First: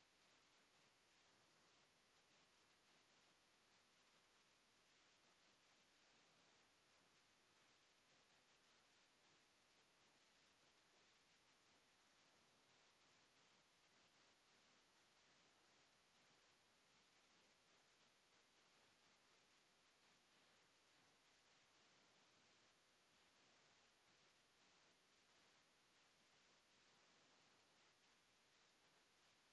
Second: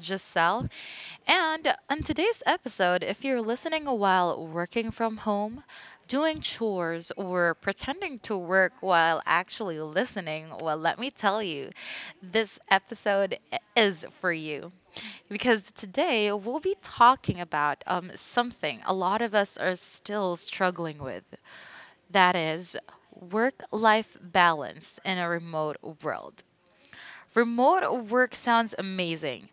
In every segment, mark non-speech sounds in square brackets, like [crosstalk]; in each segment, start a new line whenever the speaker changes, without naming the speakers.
Giselle. And on today's episode, if you're listening while working from home, doing chores, or pretending to work while actually listening, well, let me tell you, this episode is for you. Because today we'll be talking about something a lot of us are still struggling with, that is work life balance in a remote world. Remote work sounds amazing.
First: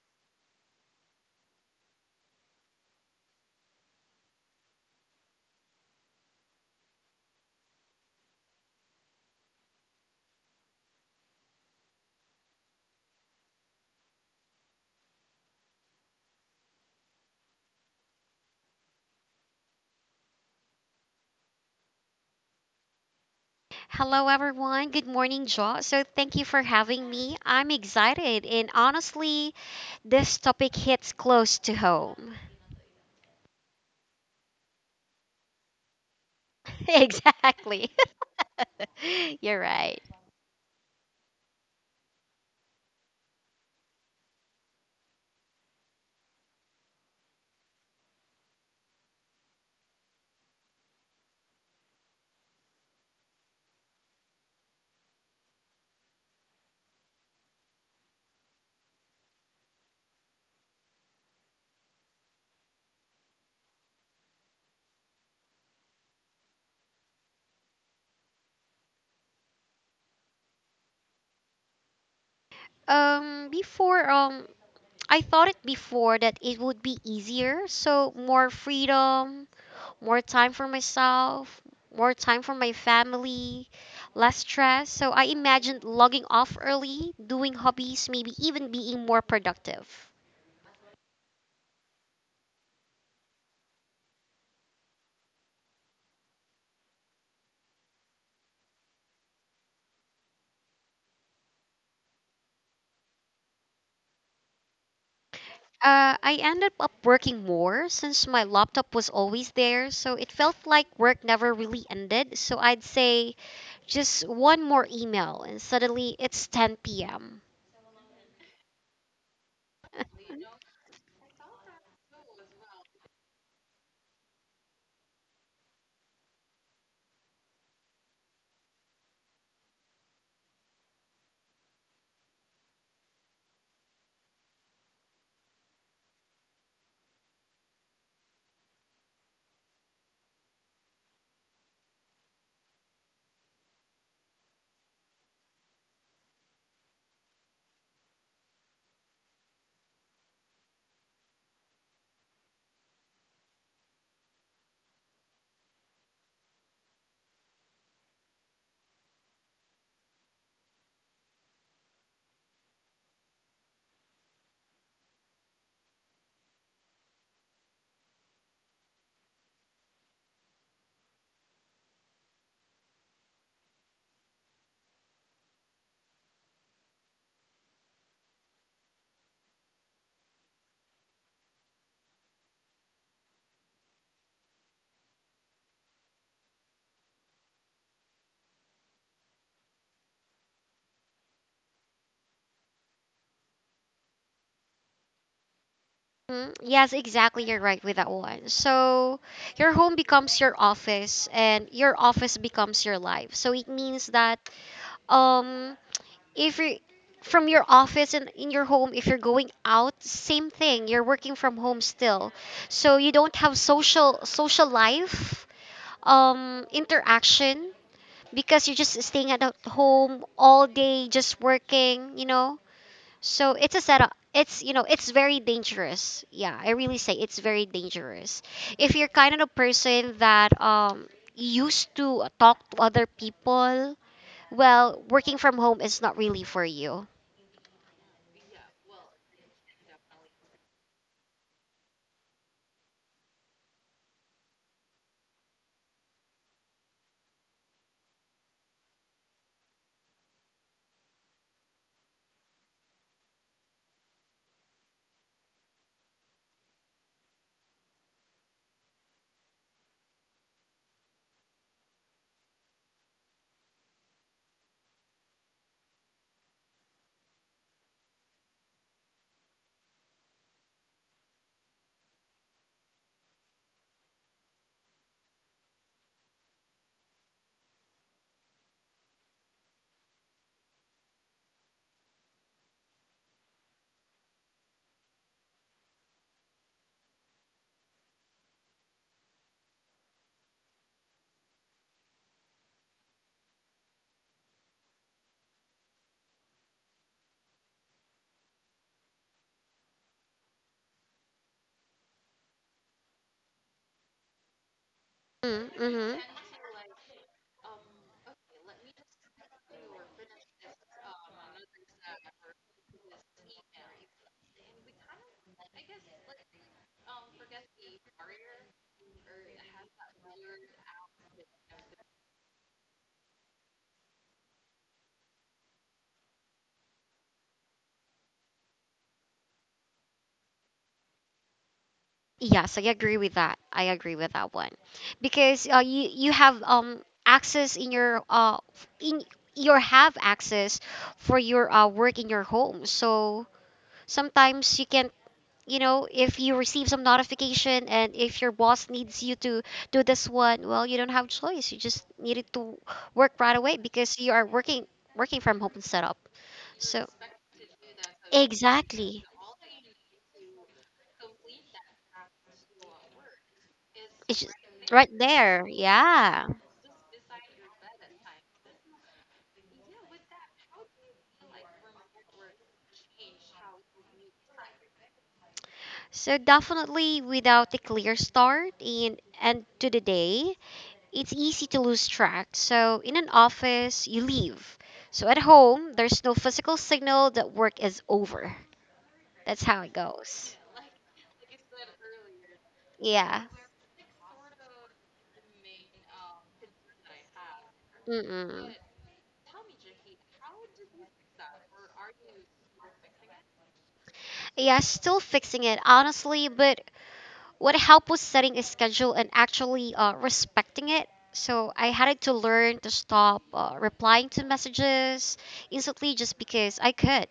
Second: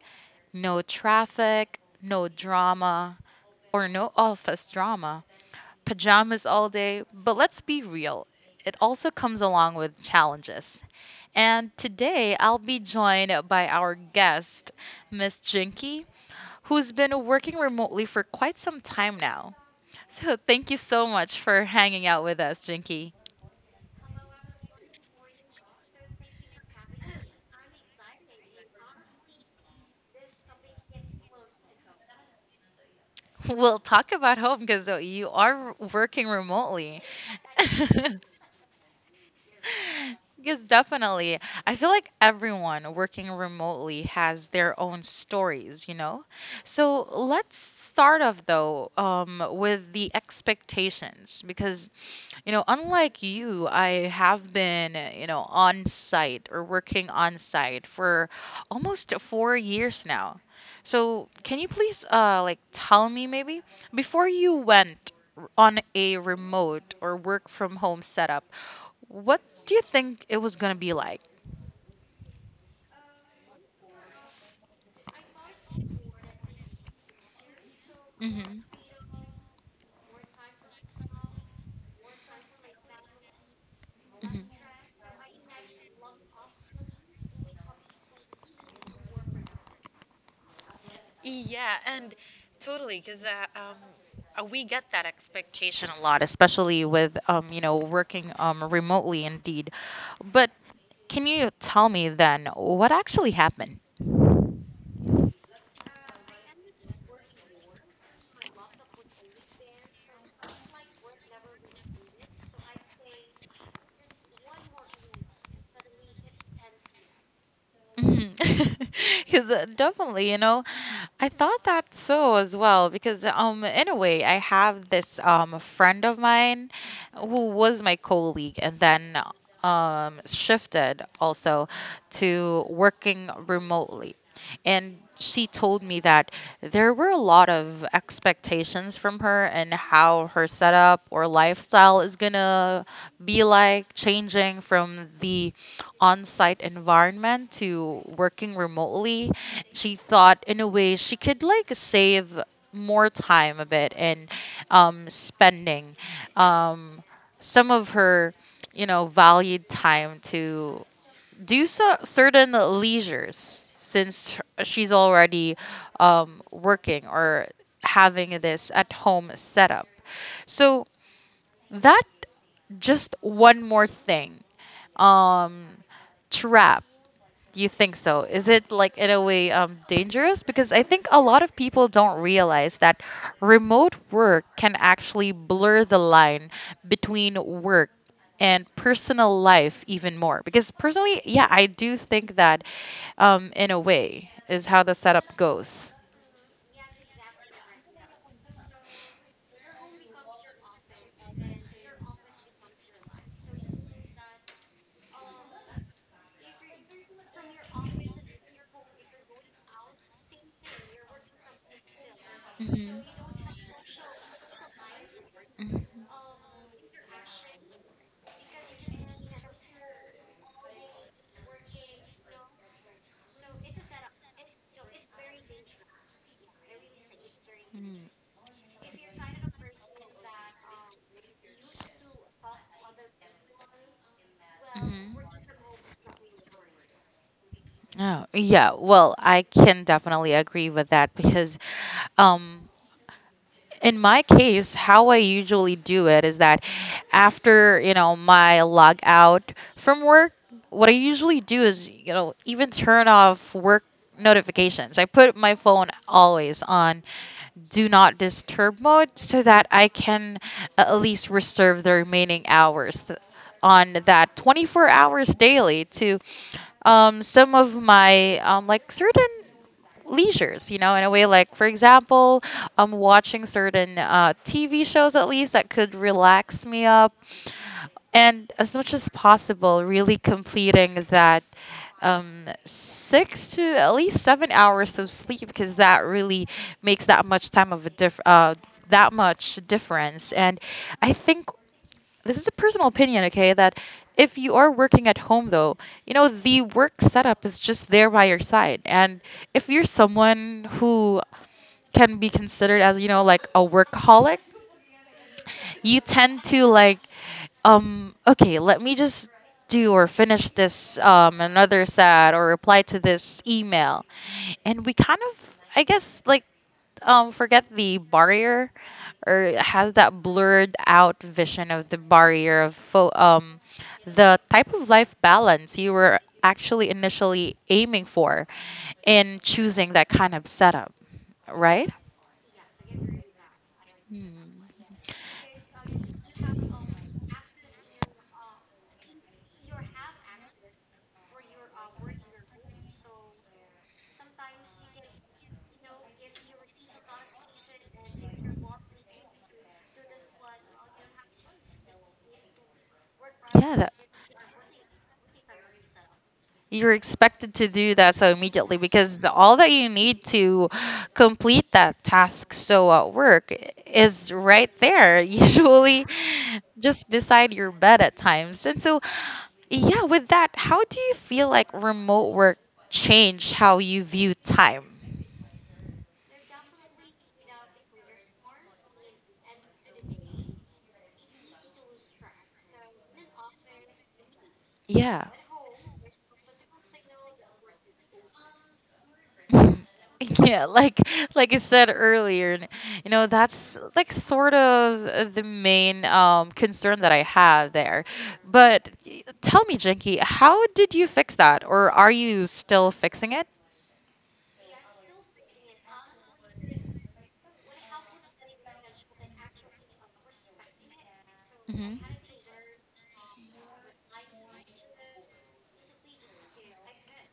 No traffic, no drama, or no office drama. Pajamas all day, but let's be real, it also comes along with challenges. And today I'll be joined by our guest, Miss Jinky, who's been working remotely for quite some time now. So thank you so much for hanging out with us, Jinky.
Hello, everyone. Good morning, Joe. So, thank you for having me. I'm excited, and honestly, this topic hits close to home.
[laughs] We'll talk about home because you are working
[laughs]
remotely.
exactly.
[laughs]
[laughs] You're right.
Because definitely, I feel like everyone working remotely has their own stories, you know? So let's start off though, with the expectations because you know, unlike you, I have been, you know, on site or working on site for almost 4 years now. So, can you please, like, tell me maybe before you went on a remote or work from home setup, what do you think it was gonna be like?
Before I thought it before that it would be easier. So, more
hmm
freedom, more time for myself, more time for my family, less
hmm
stress. So, I imagined logging off early, doing hobbies, maybe even being more productive.
We get that expectation a lot, especially with, you know, working remotely indeed. But can you tell me then what actually happened?
I ended up working more since my laptop was always there, so it felt like work never really ended. So I'd say just one more email, and suddenly it's 10 p.m.
Because [laughs] definitely, you know, I thought that so as well. Because in a way, I have this friend of mine who was my colleague, and then shifted also to working remotely. And she told me that there were a lot of expectations from her, and how her setup or lifestyle is gonna be like, changing from the on-site environment to working remotely. She thought in a way she could like save more time a bit, and spending um, some of her, you know, valued time to do so certain leisures, since she's already, working or having this at home setup. So that just one more thing, um trap, you think so? Is it like, in a way, dangerous? Because I think a lot of people don't realize that remote work can actually blur the line between work and personal life even more. Because personally, yeah, I do think that, in a way is how the setup goes.
Mm, [laughs] yes, exactly. You're right with that one. So your home becomes your office, and your office becomes your life. So it means that um if you from your office and in your home, if you're going out, same thing. You're working from home still. So you don't have social life,
Mhm.
interaction because you're just staying at home all day, just working. So it's a setup. It's very dangerous. Yeah, I really say it's very
Mm, dangerous.
dangerous. If you're kind of a person that used to talk to other people, well,
Mhm.
working from home is not really for you.
Oh, yeah. Well, I can definitely agree with that because, um in my case, how I usually do it is that after, you know, my log out from work, what I usually do is, you know, even turn off work notifications. I put my phone always on do not disturb mode so that I can, at least reserve the remaining hours on that 24 hours daily to, some of my, like certain leisures, you know, in a way, like for example, I'm watching certain, tv shows, at least that could relax me up, and as much as possible really completing that, six to at least 7 hours of sleep, because that really makes that much time of a diff that much difference. And I think, this is a personal opinion, okay, that if you are working at home though, you know the work setup is just there by your side, and if you're someone who can be considered as, you know, like a workaholic, you
Mm-hmm.
tend to like, okay, let me just do or finish this, another sad, or reply to this email, and we kind of, I guess, like, forget the barrier, or have that blurred out vision of the barrier of the type of life balance you were actually initially aiming for in choosing that kind of setup, right?
Yes, I agree with that. I agree with that
Hmm.
one, because you have access in your f- in you have access for your work in your home. So sometimes you can if you receive some notification and if your boss needs you to do this one, well you don't have choice. You just needed to work right
Yeah,
away
that,
because you are working working from home setup.
you're
So
expected to do that so immediately, because
exactly,
all that you need to complete that task so at work is
it's just
right
right
there [laughs]
there.
usually
Yeah.
just beside your bed at times. And so yeah, with that, how do you feel like remote work changed how you view time?
So definitely without a clear start and end to the day, it's easy to lose track. So in an office, you leave.
Yeah.
So at home, there's no physical signal that work is over. That's
[laughs]
how it goes.
Yeah, like I said earlier, you know,
Yeah.
that's like sort of, the main, concern that I have there.
Mm-mm.
But tell me, Jinky, how did you fix that, or are you still fixing it?
Yeah, still fixing it, honestly, but what helped was setting a schedule and actually respecting it. So I
Mm-hmm.
had to learn to stop replying to messages instantly just because I could.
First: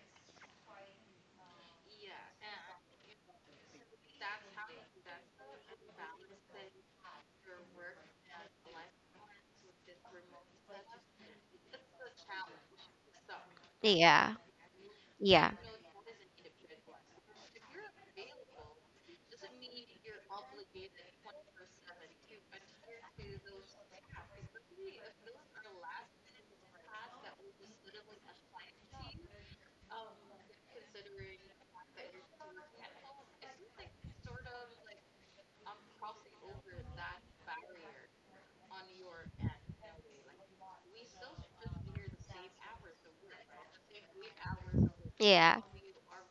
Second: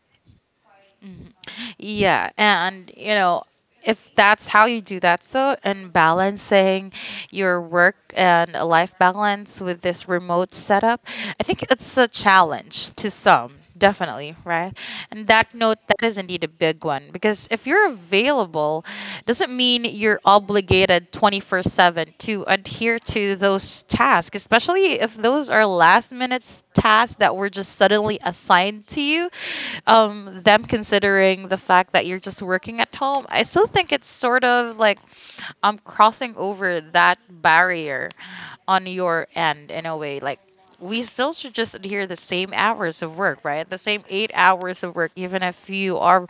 Mhm. Yeah, and you know, if that's how you do that, so and balancing your work and a life balance with this remote setup, I think it's a challenge to some,
Yeah.
definitely, right? And
Yeah.
that note, that is indeed a big one, because if you're available doesn't mean you're obligated 24/7 to adhere to those tasks, especially if those are last minute tasks that were just suddenly assigned to you. Them considering the fact that you're just working at home, I still think it's sort of like, crossing over that barrier on your end in a way, like we still should just adhere the same hours of work, right, the same 8 hours of work, even
Yeah.
if you are,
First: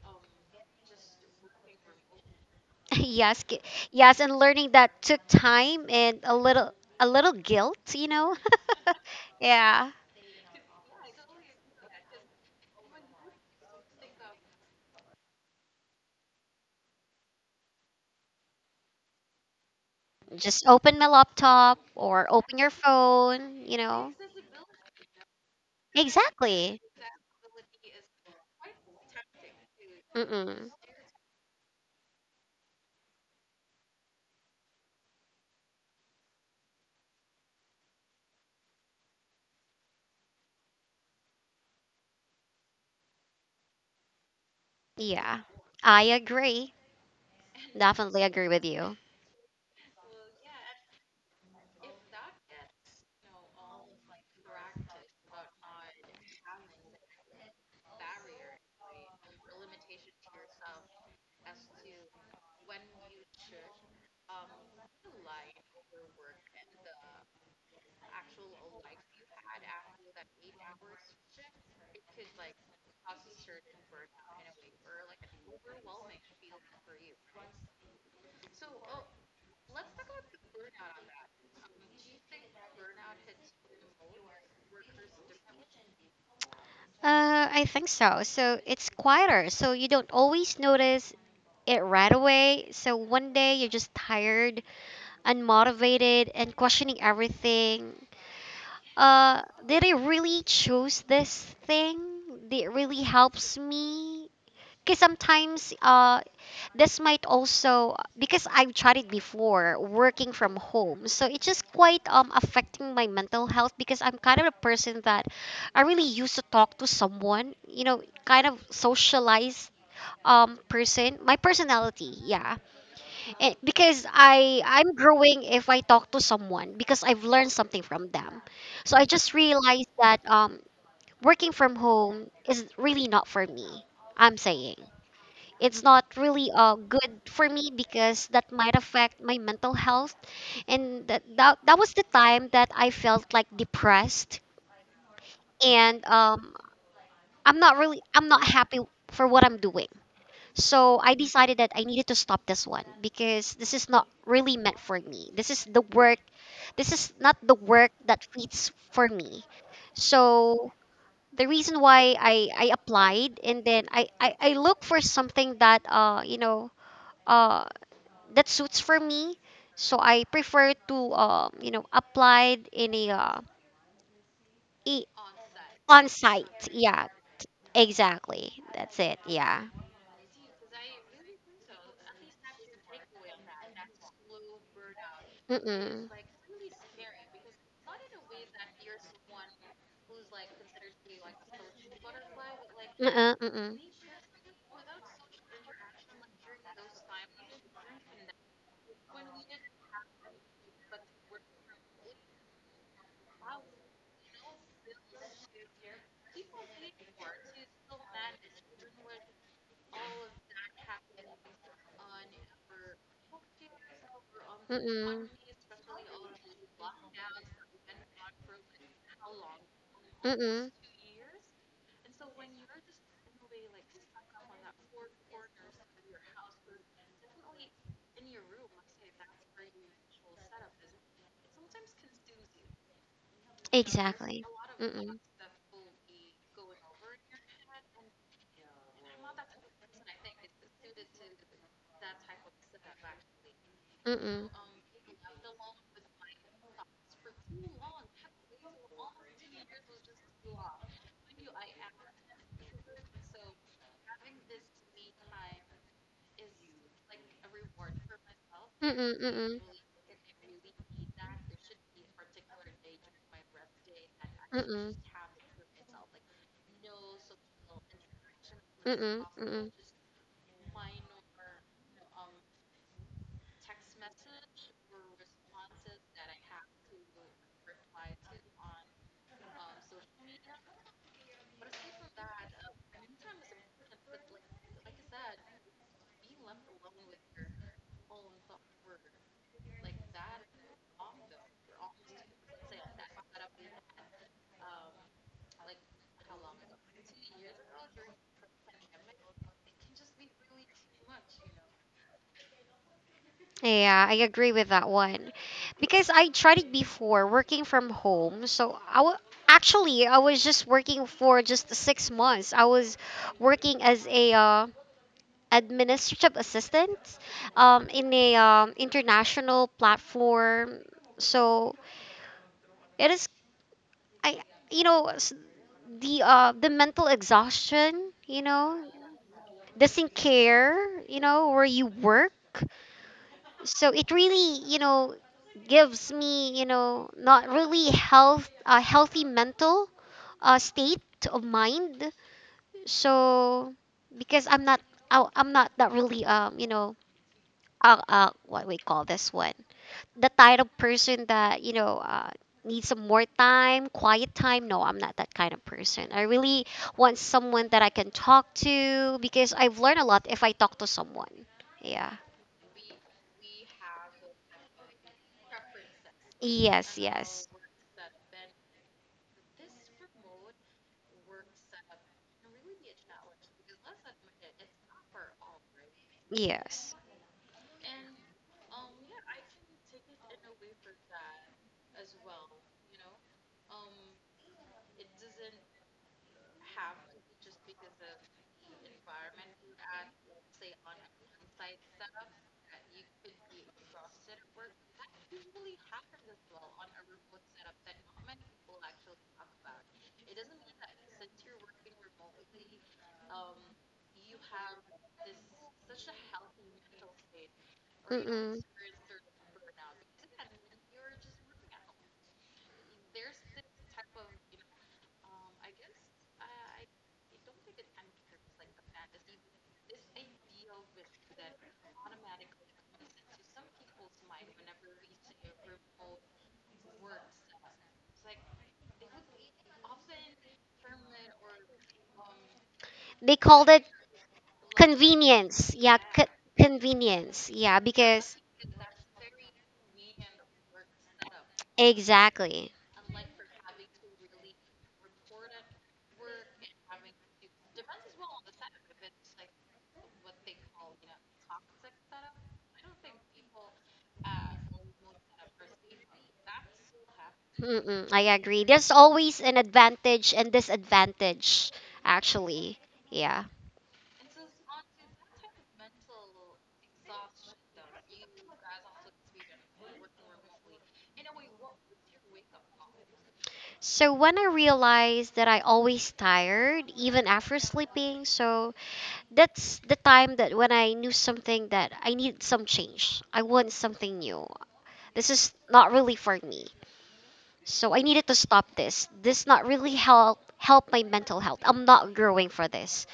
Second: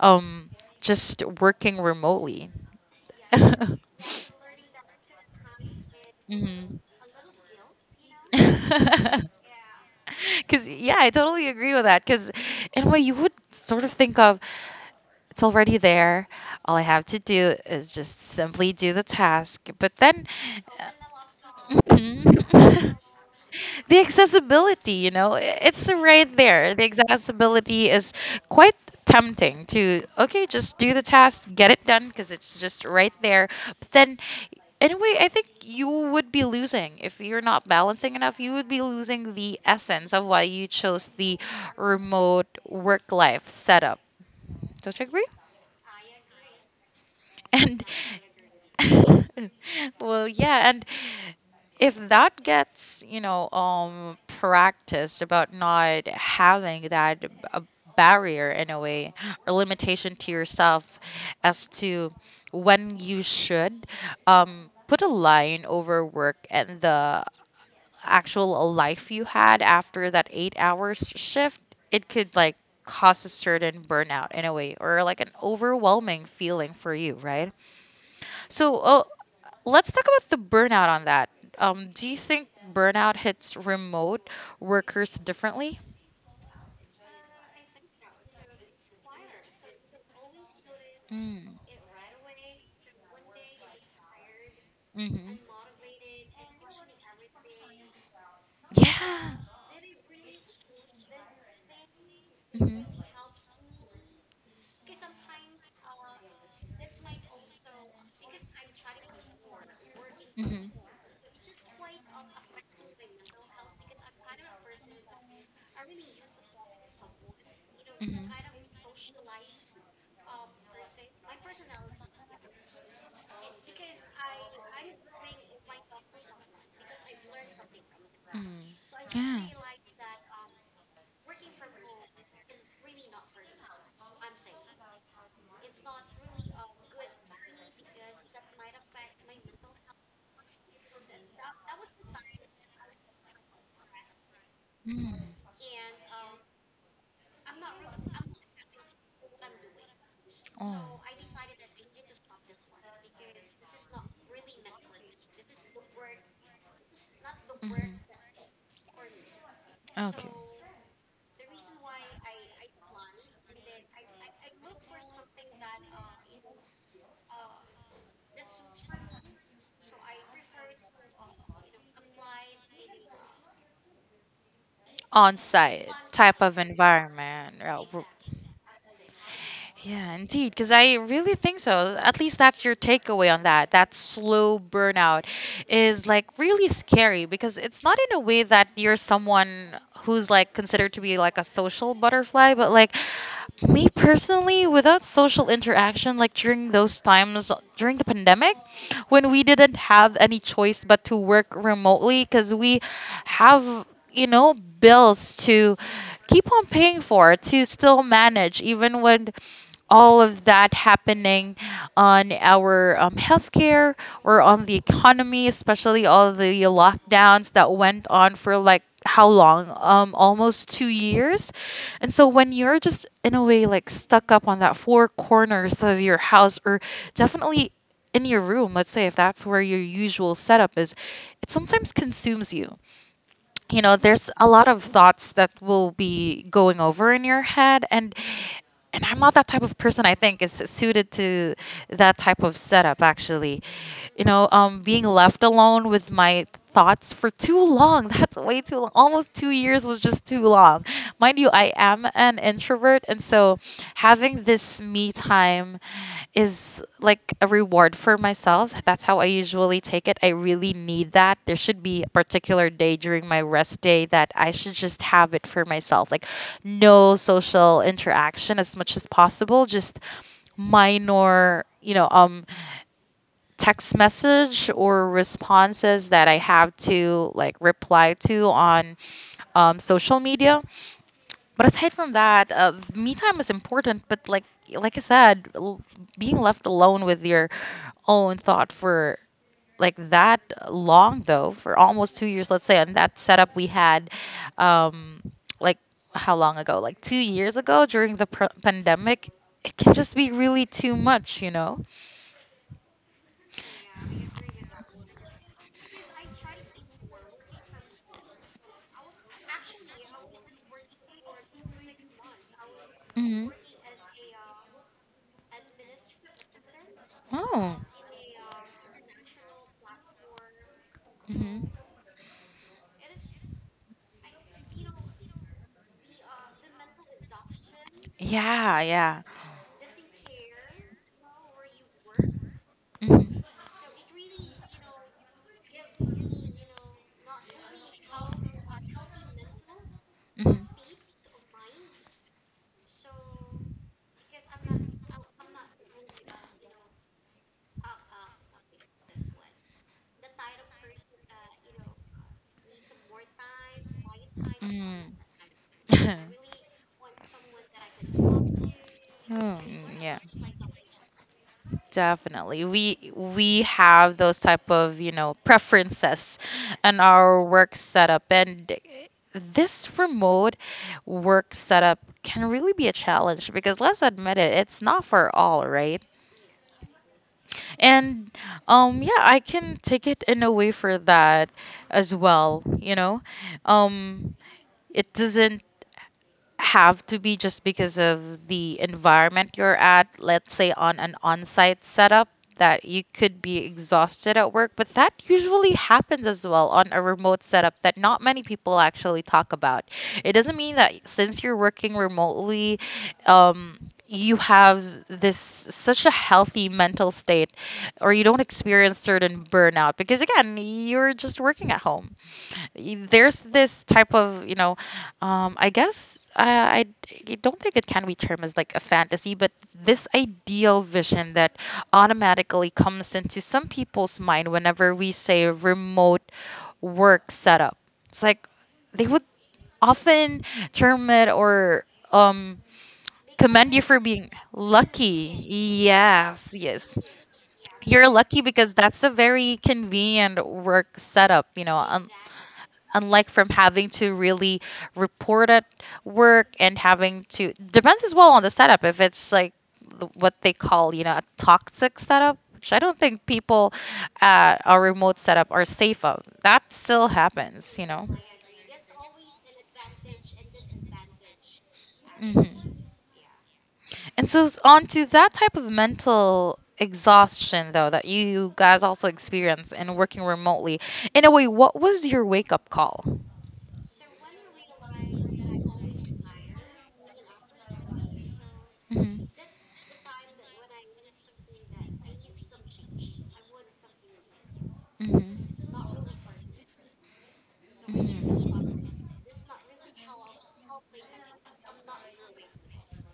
um just working remotely.
[laughs]
[laughs]
yes. ki-
hmm
Yes, and learning that took time and a little guilt. [laughs]
[laughs]
yeah.
Because, yeah, I totally agree with that. Because, in a way, you would sort of think of, it's already there. All I have to do is just simply do the task. But then.
Just open
[laughs]
my laptop or open your
Mhm.
phone, you
[laughs] The
know.
accessibility, you know, it's right there,
Exactly.
the accessibility is quite tempting to, okay,
Mm-mm.
just do the task, get it done, because it's just right there. But then anyway, I think you would be losing, if you're not balancing enough, you would be losing the essence of why you chose the remote work life setup, don't you agree?
Yeah. I agree.
And
Definitely agree with you.
[laughs] well, yeah, and if that gets, you know, practiced about not having that a barrier in a way or limitation to yourself as to when you should, put a line over work and the actual life you had after that 8 hours shift, it could like cause a certain burnout in a way, or like an overwhelming feeling for you, right? So, let's talk about the burnout on that. Do you think burnout hits remote workers differently?
I think so. So it's quieter. So you don't always notice
Mm.
it right away. So one day you're just tired,
Mm-hmm.
unmotivated, and questioning everything.
Yeah.
Did I really choose this thing?
Mm-hmm.
It
Mm-hmm. Mm-hmm.
really helps me. Because sometimes this might also because I've tried it before working from home, so it's just quite affecting my mental health because I'm kind of a person that I really used to talk to someone, you know, kind of socialized person. My personality, yeah. And because I'm growing if I talk to someone because I've learned something from them. So I just realized that working from home is really not for me. I'm saying it's not really good for me because that might affect my mental health and that was the time that I felt like depressed
Mm. Yeah. Mm.
and I'm not really I'm not happy for what I'm doing. So
Hmm.
I decided that I needed to stop this one because this is not really meant for me. This is the work this is not the work that fits for me. So the reason why I applied and then I look for something that uh that suits for me. So I prefer to applied in a i-
On site
on
type of
site. Yeah,
environment. Yeah,
exactly. That's it. Yeah.
yeah, indeed, because I really think so. At least that's your takeaway on that. That slow burnout is
Mm-mm.
like really scary, because it's not in a way that you're someone who's like considered to be like a social butterfly, but like
Mm-mm.
me personally, without social interaction, like during those times during the pandemic, when we didn't have any choice but to work remotely because we have, you know, bills to keep on paying for to still manage, even when all of that happening on our, healthcare or on the
Mm-mm. Mm-mm.
economy, especially all the lockdowns that went on for like how long? Almost
Mm-mm.
2 years. And so when you're just in a way like stuck up on that four corners of your house, or definitely in your room, let's say if that's where your usual setup is, it sometimes consumes you, you know, there's
Exactly.
a lot of
Mm-mm.
thoughts that will be going over in your head. And I'm not that type of person, I think, is suited to that type of setup actually, you know,
Mm-mm.
being left alone with my thoughts for too long. [laughs] That's way too long. Almost 2 years was just too long, mind you. I am an introvert, and so having this me time is like a reward for myself. That's
Mm-mm.
how I
Mm-mm.
usually take it. I really need that. There should be a particular day during my rest day that I should
Mm-mm.
just have it for myself. Like no social interaction as much as
Mm-mm.
possible,
Mm-mm.
just minor, you know, text message or responses that I have to like reply to on, social media. But aside from that, me time is important. But like I said, being left alone with your own thought for like that long though, for almost 2 years, let's say, and that setup we had, um, like how long ago? Like 2 years ago during the pandemic, it can just be really too much, you know.
Yeah, I agree with that one. Because I tried it before working from home. So I wa actually I was just working for just 6 months. I was
Hmm.
working as a administrative assistant
Oh.
in a international platform.
Hmm.
So it is I you know s- the mental exhaustion, you
Yeah,
know,
yeah.
doesn't care, you know, where you work.
Hmm.
So it really, you know, gives me, you know, not really health a healthy mental
Hmm.
state of mind. So because I'm not I'm not that really what we call this one the type of person that needs some more time quiet time no I'm
Mm.
not that kind of person I
[laughs] Oh.
really want someone that I can talk to because I've learned
Mm,
a
yeah.
lot if I talk to someone yeah
Definitely. We have those type of, you know, preferences
yes
in our
yes
work setup, and this remote work setup can really be a challenge, because let's admit it, it's not for all, right?
yes.
And yeah, I can take it in a way for that as well, you know. Um, it doesn't have to be just because of the environment you're at, let's say on an on site setup, that you could be exhausted at work. But that usually happens as well on a remote setup that not many people actually talk about. It doesn't mean that since you're working remotely, um, you have this such a healthy mental state or you don't
Mm-mm.
experience certain burnout because again you're just working at home. There's this type of, you know, I guess I I don't think it can be termed as like a fantasy, but this ideal vision that automatically comes into some people's mind whenever we say remote work setup. It's like they would often term it or um
They called
commend you
it
for being lucky.
convenience yeah
Yes, yes,
convenience yeah
you're
because
lucky because that's a very convenient work setup, you know,
exactly.
unlike from having to really report at work, and having to depends as well on the setup if it's like what they call, you know, a toxic setup, which I don't think people at a remote setup are safe of. That still happens, you know
Mm-mm, I agree there's always an advantage and disadvantage
hmm
actually yeah.
And so, it's on to that type of mental exhaustion, though, that you guys also experience in working remotely. In a way, what was your wake up call?
So when I realized that I always tired even after sleeping, so
Mhm.
that's the time that when I knew something that I needed some change. I want something new.
Mhm.
This is
Mhm.
not really for me. So I needed to stop this. This not really help my mental health. I'm not growing for this.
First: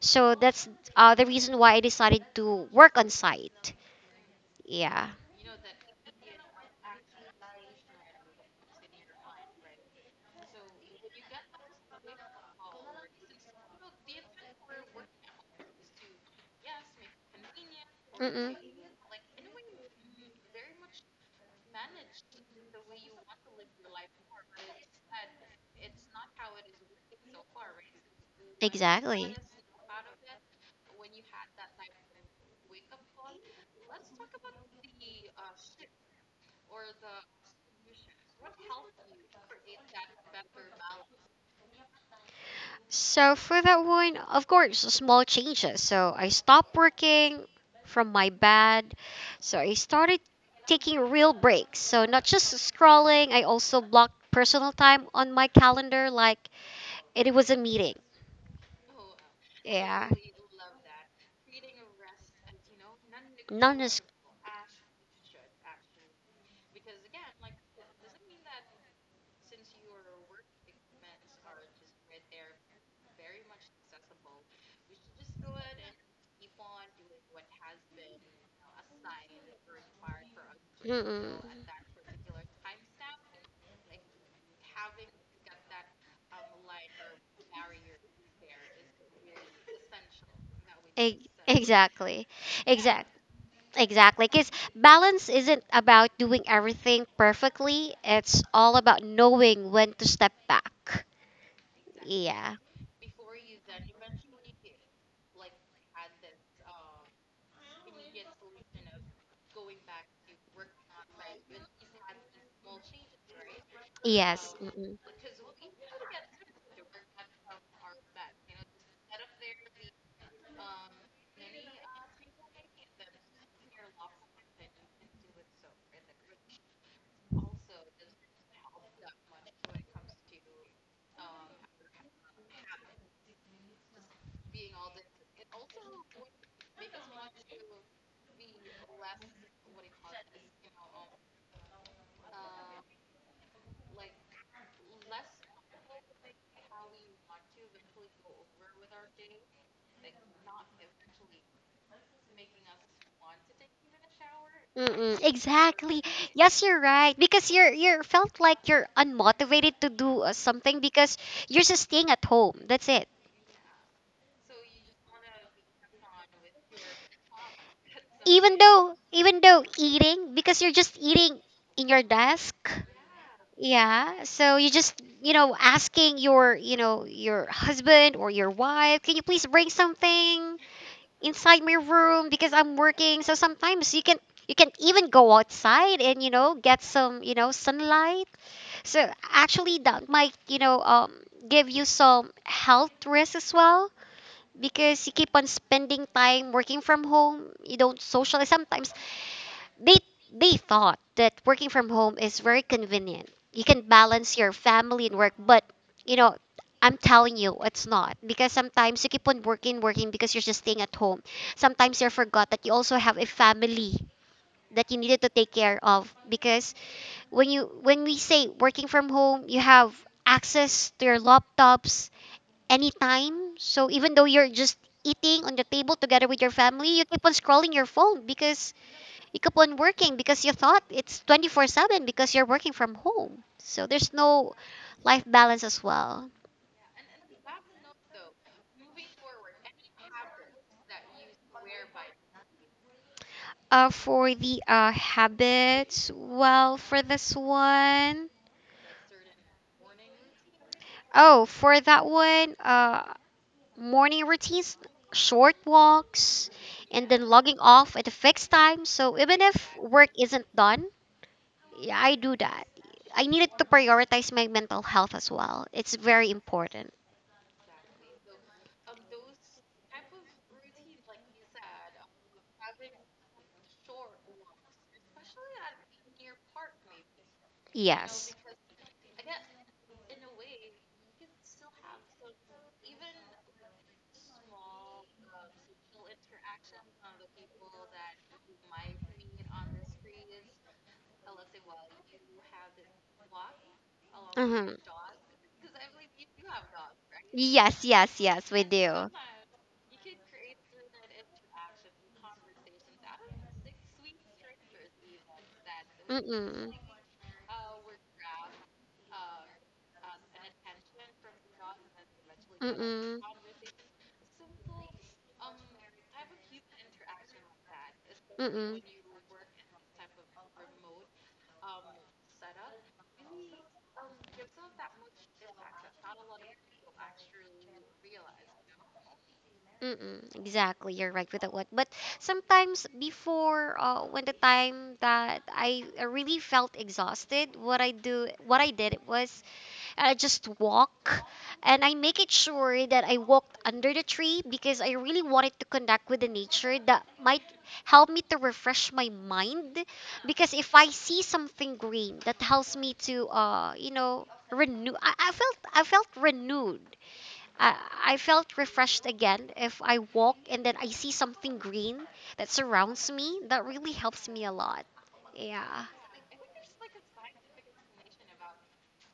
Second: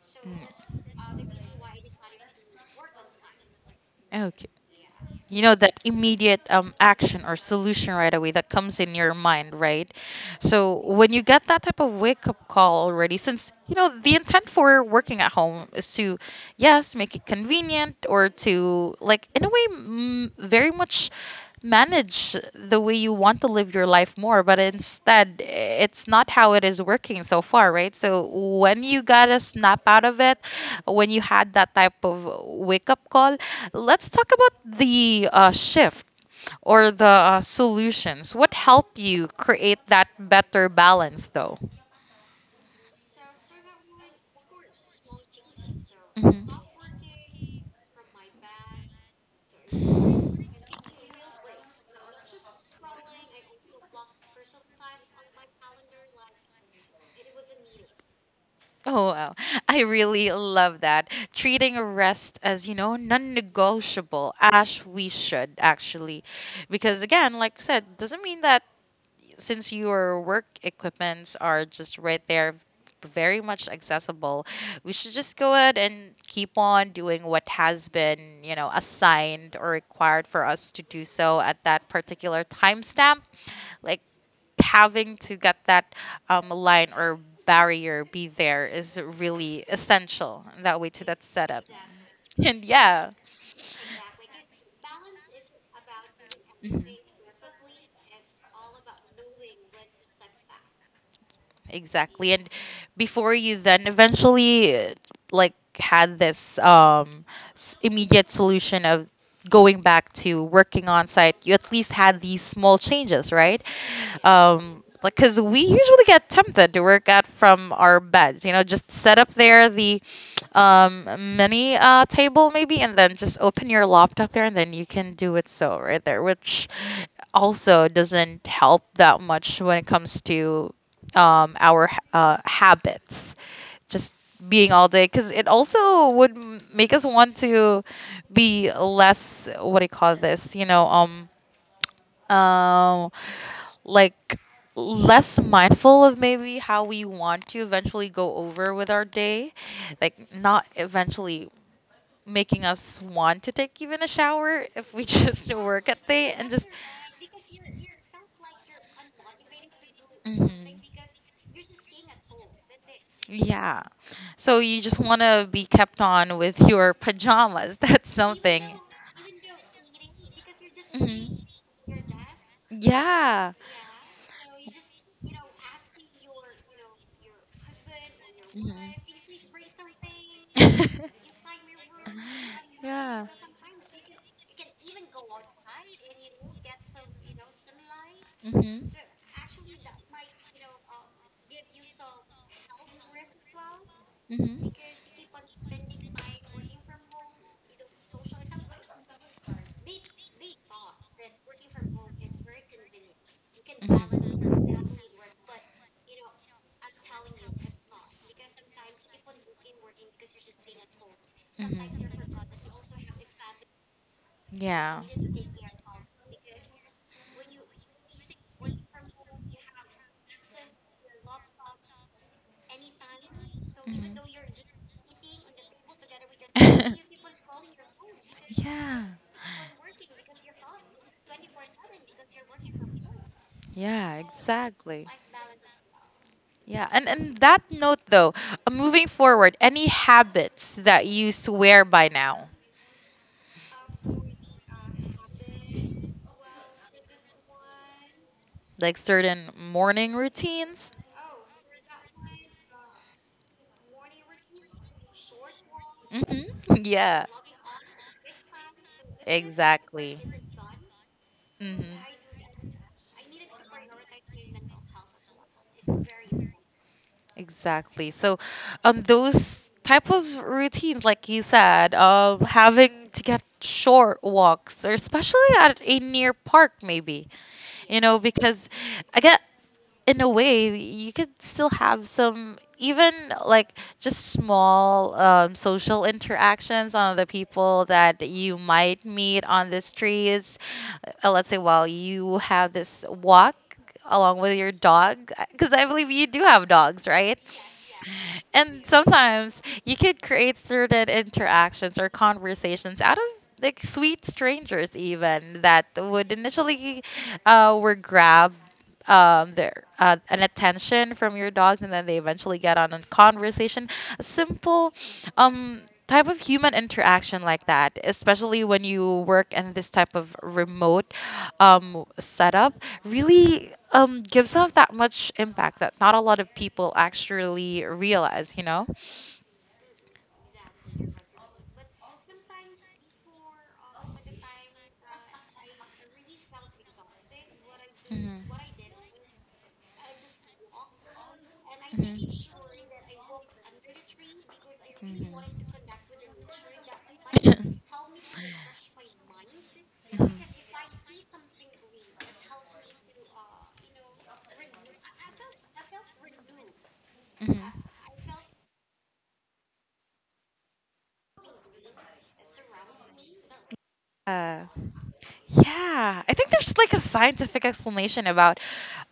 So that's the reason why I decided to work on site.
Mm.
Yeah.
You know that immediate action or solution right away that comes in your mind, right? So when you get that type of wake up call already, since you know the intent for working at home is to, yes, make it convenient, or
Mm-mm.
to, like, in a way, very much manage the way you want to live your life more, but instead it's not how it is working so far, right? So when you got
Exactly.
a snap out of it, when you had that type of wake up call, let's talk about the shift or the solutions. What help you create that better balance, though?
So for that one, of course, small changes. So I
Mhm.
stopped working from my bed. So I started taking real breaks. So not just scrolling, I also blocked personal time on my calendar like it was a meeting.
Oh, wow. I
Yeah.
really love that. Treating rest as, you know,
None is
non-negotiable, as we should actually. Because again, like I said, doesn't mean that since your work equipments are just right there, very much accessible, we should just go ahead and keep on doing what has been, you know, assigned or required for us to do
mm-mm.
so at that particular timestamp. Like, having to get that line or barrier be there is really essential in that way to that setup.
Exactly.
And
Exact.
yeah.
Exactly, because balance isn't about doing
Mhm.
everything perfectly. It's all about knowing when to step back.
Exactly. And
Yeah.
before you then eventually, like, had this immediate solution of going back to working on site, you at least had these small changes, right?
Yes. Mm-mm.
Like, because we usually get tempted to work out from our beds, you know, just set up there the um mini table, maybe, and then just open your laptop there and then you can do it so right there, which also doesn't help that much when it comes to our habits just being all day, because it also would make us want to be less, what do you call this, you know, um like, less mindful of maybe how we want to eventually go over with our day, like, not eventually making us want to take even a shower if we [laughs]
Mm-mm.
just work
Exactly.
at day and
Yes,
just.
you're right. Because you're felt like you're unmotivated to do
Mhm.
something because you're just staying at home. That's it.
Yeah, so you just want to be kept on with your pajamas [laughs] that's
Even
something.
though even though eating because you're just
Mhm.
eating in your desk.
Yeah.
Yeah. So you just, you know, asking your, you know, your husband or your wife, can you please bring something inside my room because I'm working. So sometimes you can even go outside and, you know, get some, you know, sunlight.
Mhm.
So actually that might, you know, give you some health risk as well because you keep
[laughs]
on spending time working from home. You don't socialize. Sometimes they they thought that working from home is very convenient. You can balance your
Mhm.
family and work, but you know, I'm telling you, it's not because sometimes you keep on working, working because you're just staying at home.
Mhm.
Sometimes you forgot that you also have a family that you
Yeah.
needed to
Mhm.
take care of because when we say working from home, you have access to your laptops anytime. So even though you're just eating on the table together with your family, you keep on
[laughs]
scrolling your phone because
Yeah,
you keep on working because you thought it's 24/7 because you're working from home. So there's
yeah,
no
exactly.
life balance as well.
Yeah, and that note, though, moving forward, any habits that you swear by now,
For the habits, well, for this one,
like certain morning routines?
oh, for that one, Morning routines, short walks,
Mm-hmm. [laughs]
and
Yeah,
then logging off at a fixed time. So even if work
exactly.
isn't done,
Mm-hmm.
yeah, I do that. I needed to prioritize my mental health as well. It's very important.
Exactly. So, those type of routines, like you said, having to get short walks, or especially at a near park, maybe, you know,
Yes.
because again, in a way you could still have some, even like just small, social interactions on the people that you might meet on the streets, let's say while you have this walk along with
hmm
your dog, because I believe you do have dogs, right?
Yes, yes, yes, we
And
do.
sometimes you could create certain interactions or conversations out of, like, sweet strangers even, that would
Mm-mm.
initially were grabbed, their an attention from your dogs, and then they eventually get on a
Mm-mm.
conversation, a simple um type of human interaction like that, especially
Mm-mm.
when you work in this type of remote setup, really gives off that much impact that not a lot of people actually realize, you know.
Mm-mm. Exactly, you're right with that one. But sometimes before, when the time that I really felt exhausted, what I did was I just walk and I make it sure that I walked under the tree because I really wanted to connect with the nature that might help me to
[coughs]
refresh my mind because if I see something green that helps me to renew I felt renewed.
Mhm.
I, I felt refreshed again if I walk and then I see something green that surrounds me that really helps me a
Uh,
lot. Yeah.
Yeah, I think there's like a scientific explanation about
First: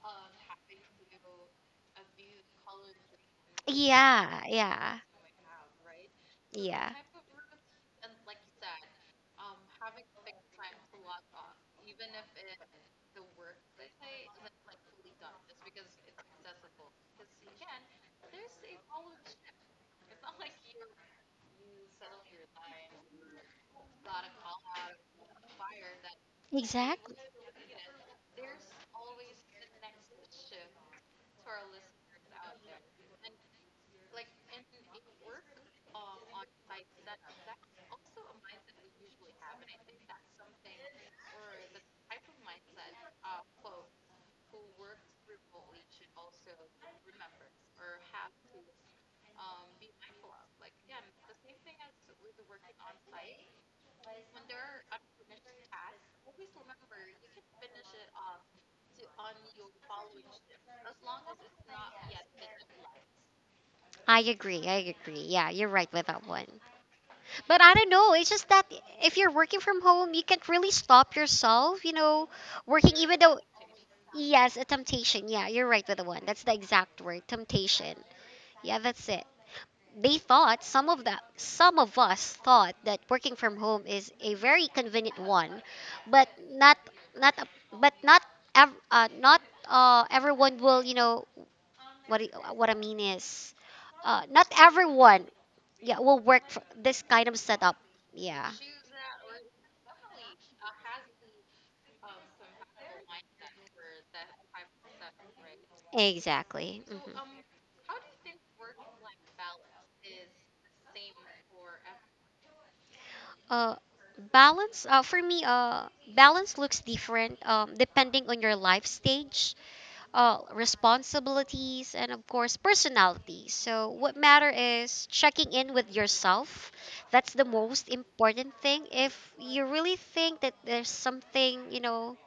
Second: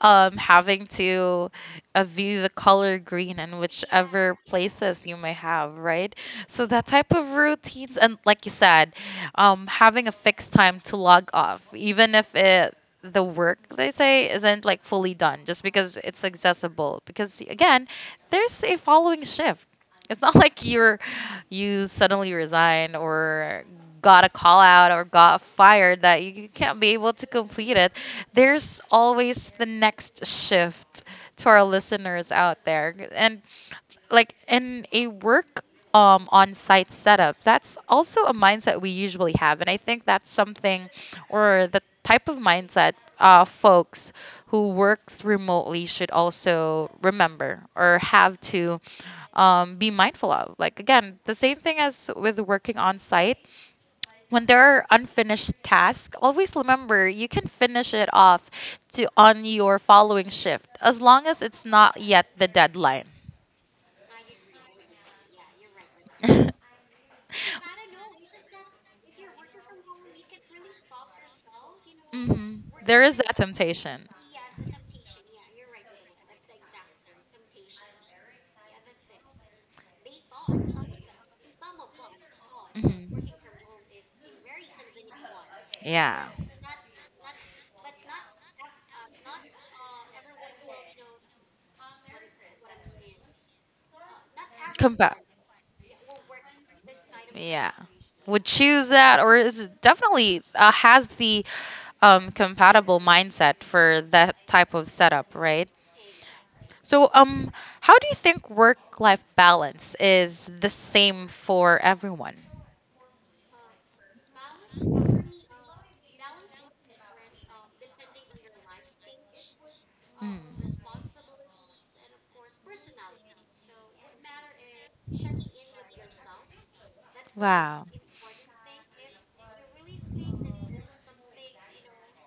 having to view the color green in whichever
Yeah, yeah,
places you may have, right? So that
yeah.
type of routines, and like you said, having a fixed time to log off, even if it the work, they say, isn't like fully done, just because it's accessible. Because again, there's a following shift. It's not like you suddenly resigned, or got a call out, or got fired, that you can't be able
Exactly.
to complete it. There's always the next shift. To our listeners out there, and, like, in a work on site setup, that's also a mindset we usually have. And I think that's something, or the type of mindset folks who works remotely should also remember, or have to be mindful of. Like, again, the same thing as with working on site. When there are unfinished tasks, always remember you can finish it off to on your following shift as long as it's not yet the deadline.
I agree. I agree. Yeah, you're right with that one.
[laughs]
But I don't know. It's just that if you're working from home, you can't really stop yourself, you know,
Hmm.
working
There is
even
that
though,
temptation.
yes, a temptation. Yeah, you're right with the one. That's the exact word, temptation. Yeah, that's it. They thought some of us thought that
Mhm.
working from home is a very convenient one,
Yeah.
but not not but not ev- not everyone what I mean is, not
Compa-
everyone yeah will work for this kind of
yeah,
setup.
would
Yeah,
choose that, or is it definitely has the compatible mindset for that type of setup, right?
exactly.
So
hmm
how do you think work life balance is the same for everyone?
Uh, balance. For me, balance looks different depending on your life stage, responsibilities, and of course personality. So what matter is checking in with yourself. That's
The
the
Wow.
most important thing. If you really think that there's something you know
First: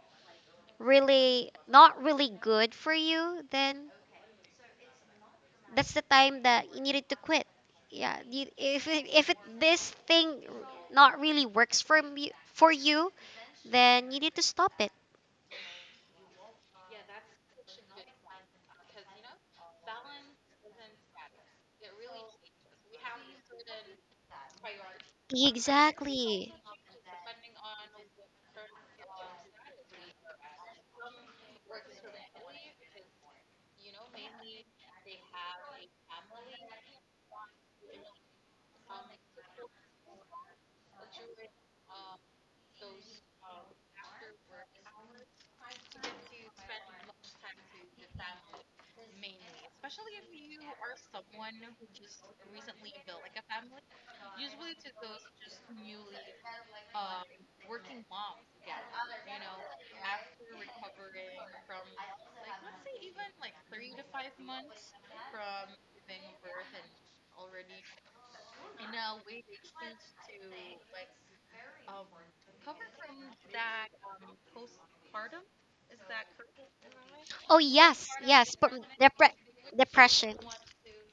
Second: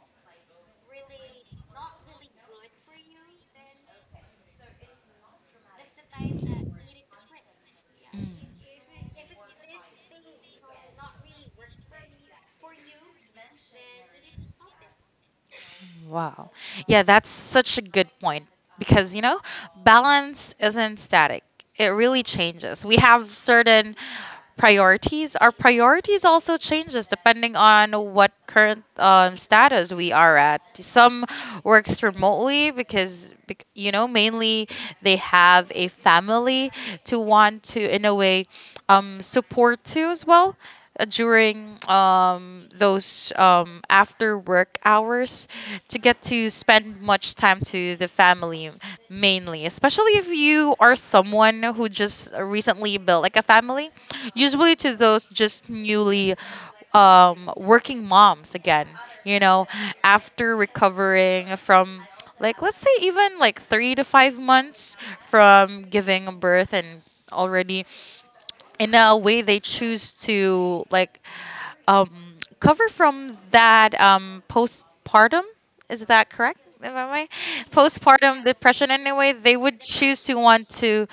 really not really good for you, then that's the time that you needed to quit. Yeah, you,
Mm.
if it, this thing not really works for you, then you need to stop it.
Wow. Yeah, that's such a good point because, you know, balance isn't static. It really changes. We have certain priorities. Our priorities
Exactly.
also changes depending on what current status we are at. Some works remotely because, you know, mainly they have a family to want to, in a way, support to as well, during those after work hours, to get to spend much time to the family, mainly, especially if you are someone who just recently built like a family, usually to those just newly working moms, again, you know, after recovering from, like, let's say even like 3 to 5 months from giving birth, and already in a way they choose to, like, um, cover from that postpartum. Is that correct? Am I right?
Oh yes,
Postpartum
yes, but
depression?
depre-
Anyway, they would choose to
depression.
want to,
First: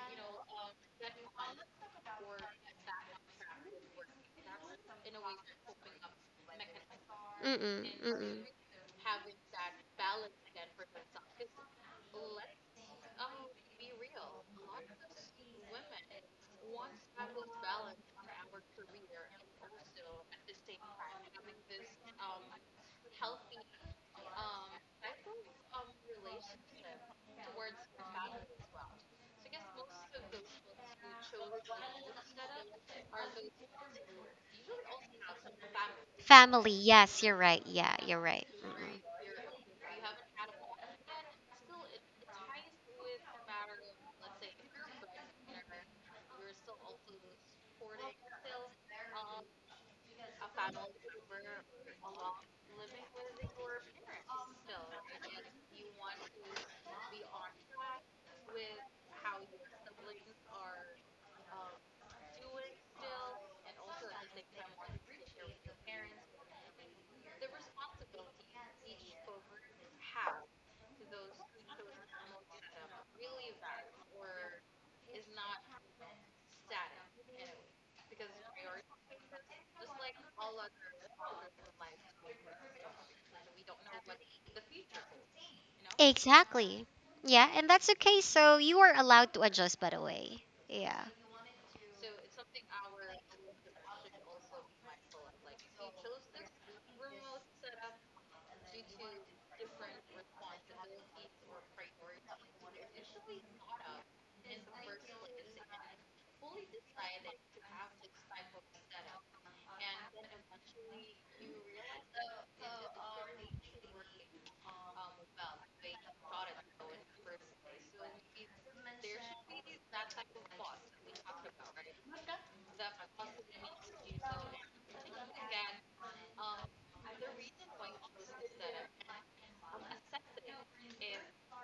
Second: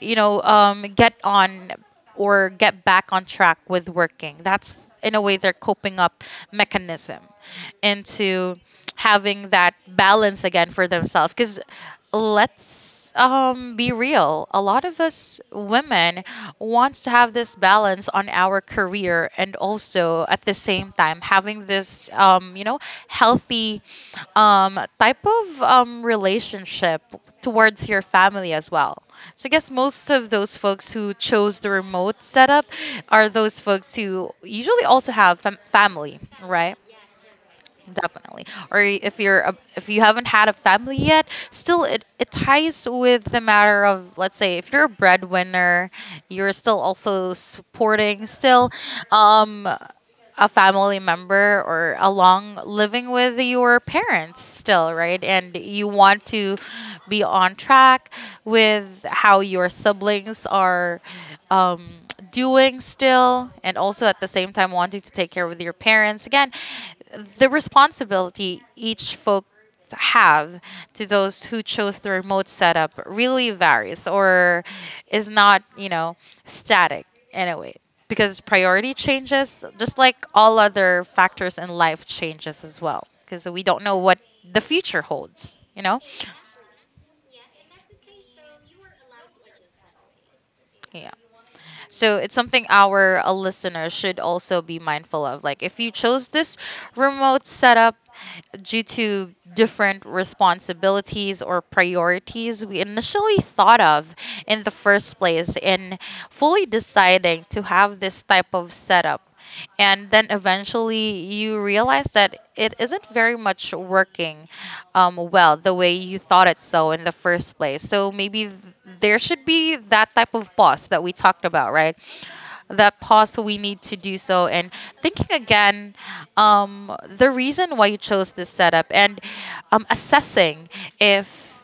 you know, get on or get back on track with working. That's in a way their coping up mechanism
Mm-mm, mm-mm.
into having that balance again for themselves. Because let's, be real, a lot of us women wants to have this balance on our career, and also at the same time having this, you know, healthy type of relationship towards your family as well. So I guess most of those folks who chose the remote setup are those folks who usually also have family,
Family.
right?
Yes, you're right. Yeah, you're
Definitely.
right.
Or
Mm-mm.
if if you haven't had a family yet, still it ties with the matter of, let's say if you're a breadwinner, you're still also supporting still um a family member, or along living with your parents still, right? And you want to be on track with how your siblings are um, doing still, and also at the same time wanting to take care of your parents. Again, the responsibility each folks have to those who chose the remote setup really varies, or is not, you know, static anyway, because priority changes, just like all other factors in life changes as well, because we don't know what the future holds, you know.
Exactly. Yeah, and that's okay. So you are allowed to adjust, by the way. Yeah.
Yeah, so it's something our listeners should also be mindful of. Like, if you chose this remote setup due to different responsibilities or priorities we initially thought of in the first place, in fully deciding to have this type of setup, and then eventually you realize that it isn't very much working well the way you thought it so in the first place. So maybe there should be that type of pause that we talked about, right? That pause we need to do so, and thinking again, the reason why you chose this setup, and assessing if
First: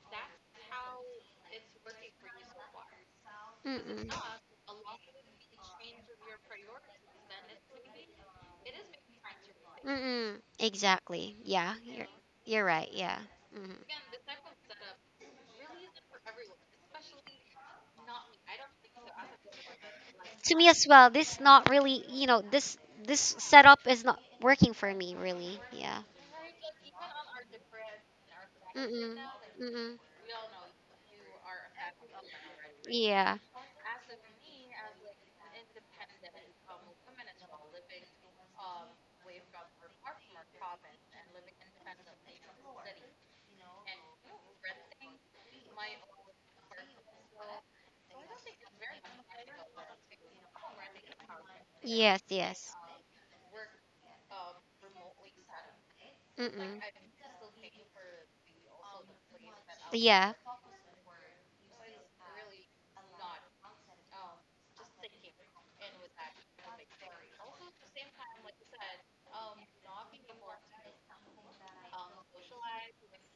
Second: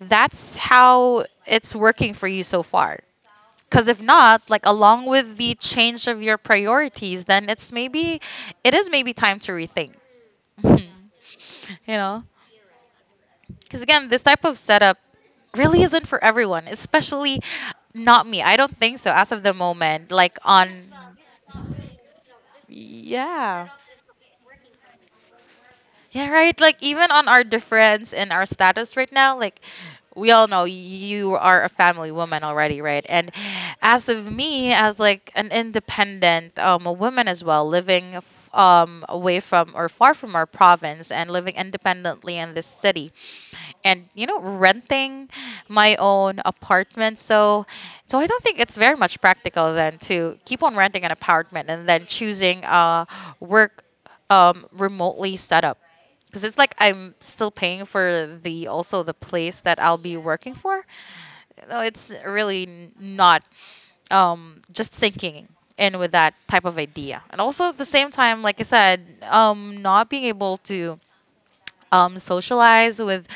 that's how it's working for you so far. Because if
Mm-mm.
not, like, along with the change of your priorities, then it's maybe, it is maybe time to rethink.
Mm-mm.
[laughs] Mhm.
Exactly. Yeah.
You know?
You're right. Yeah. hmm
Because again, this type of setup really isn't for everyone, especially not me. I don't think so as of the moment. Like
To me
on,
as well. This not really. You know, this
yeah.
setup is not working for me really. Yeah.
Yeah, right. Like, even on our difference and our status right
Mm-mm.
now, like,
Mm-mm.
we all know you are a family woman already, right? And
Yeah.
as of me, as like an independent a woman as well, living away from or far from our province, and living independently in this city, and you know, renting my own apartment, so I don't think it's very much practical then to keep on renting an apartment and then
Yes.
choosing
Yes.
a work remotely setup, because it's
Mm-mm.
like I'm still paying for the also the place that I'll be
Yeah.
working for. No, it's really not just thinking in with that type of idea, and also at the same time, like I said, not being able to socialize with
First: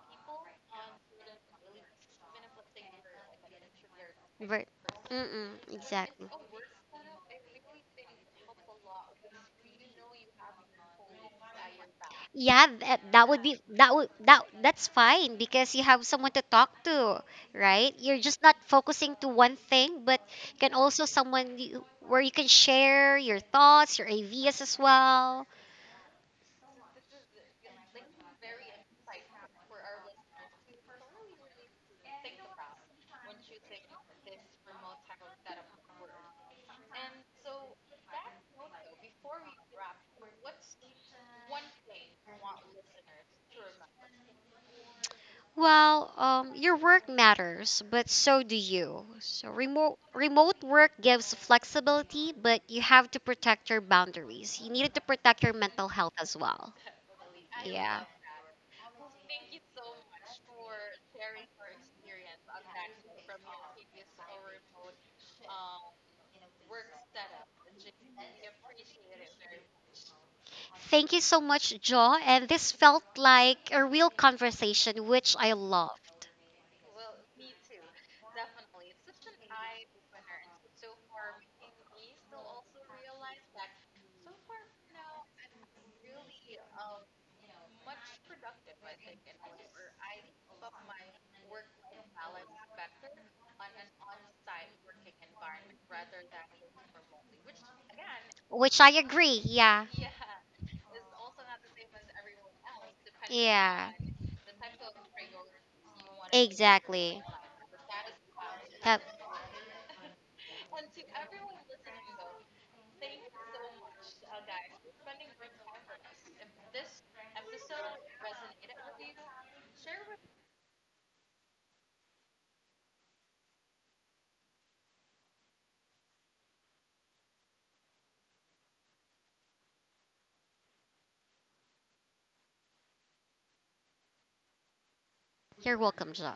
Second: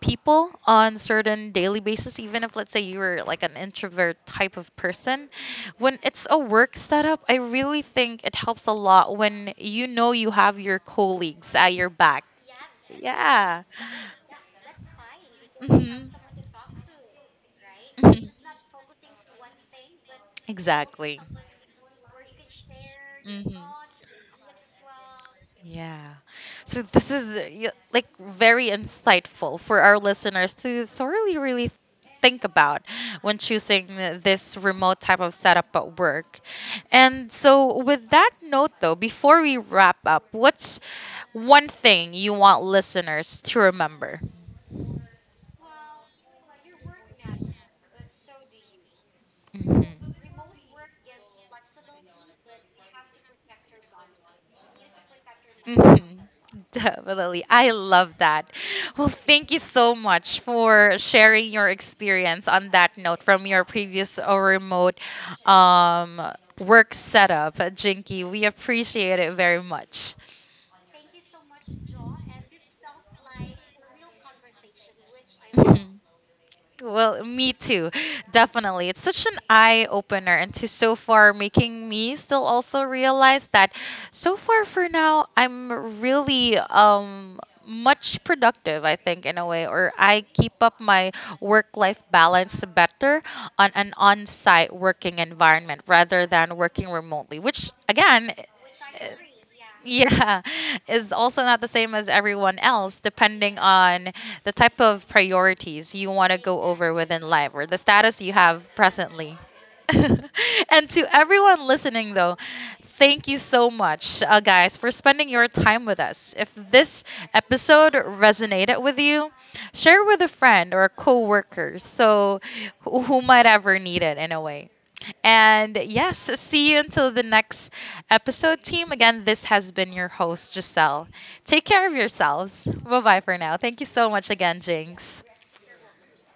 people on certain daily basis, even if, let's say, you were like an introvert type
Ver-
of person.
Mm-mm.
When it's
Exactly.
a work setup, I really think it helps a lot when, you know, you have your colleagues at your back.
Yeah, that would be
Yeah.
that would that that's fine because you have
Mhm.
someone to talk to, right? You're
Mhm.
just not focusing to one thing, but you can also
Exactly.
someone you, where you can share your
Mhm.
thoughts, your ideas as well.
Yeah. So this is like very insightful for our listeners to thoroughly really think about when choosing this remote type of setup at work. And so with that note, though, before we wrap up, what's one thing you want listeners to remember?
Well, your work matters, but so do you. So remote
Mhm.
remote work gives flexibility, but you have to protect your boundaries. You needed to protect your mental health
Mhm.
as well.
Definitely. I
Yeah.
love that. Well, thank you so much for sharing your experience on that note, from your previous remote um, work setup, Jinky. We appreciate it very much.
Thank you so much, Joe. And this felt like a real conversation, which I
Mhm.
loved,
Well, me too. Definitely. It's such an eye opener, and to so far making me still also realize that, so far for now, I'm really much productive, I think, in a way, or I keep up my work life balance better on an on-site working environment rather than working remotely, which again,
which I agree. Yeah. [laughs]
yeah, [laughs] is also not the same as everyone else, depending
Yeah.
on the type of priorities you want to go over within
Exactly.
life, or the status you have
Have-
presently. [laughs] And to everyone listening, though, thank you so much, guys, for spending your time with us. If this episode resonated with you, share with a friend or a coworker, so who might ever need it in a way. And yes, see you until the next episode, team. Again, this has been your host, Giselle. Take care of yourselves. Bye bye for now. Thank you so much again, Jinx.
You're welcome, Joe.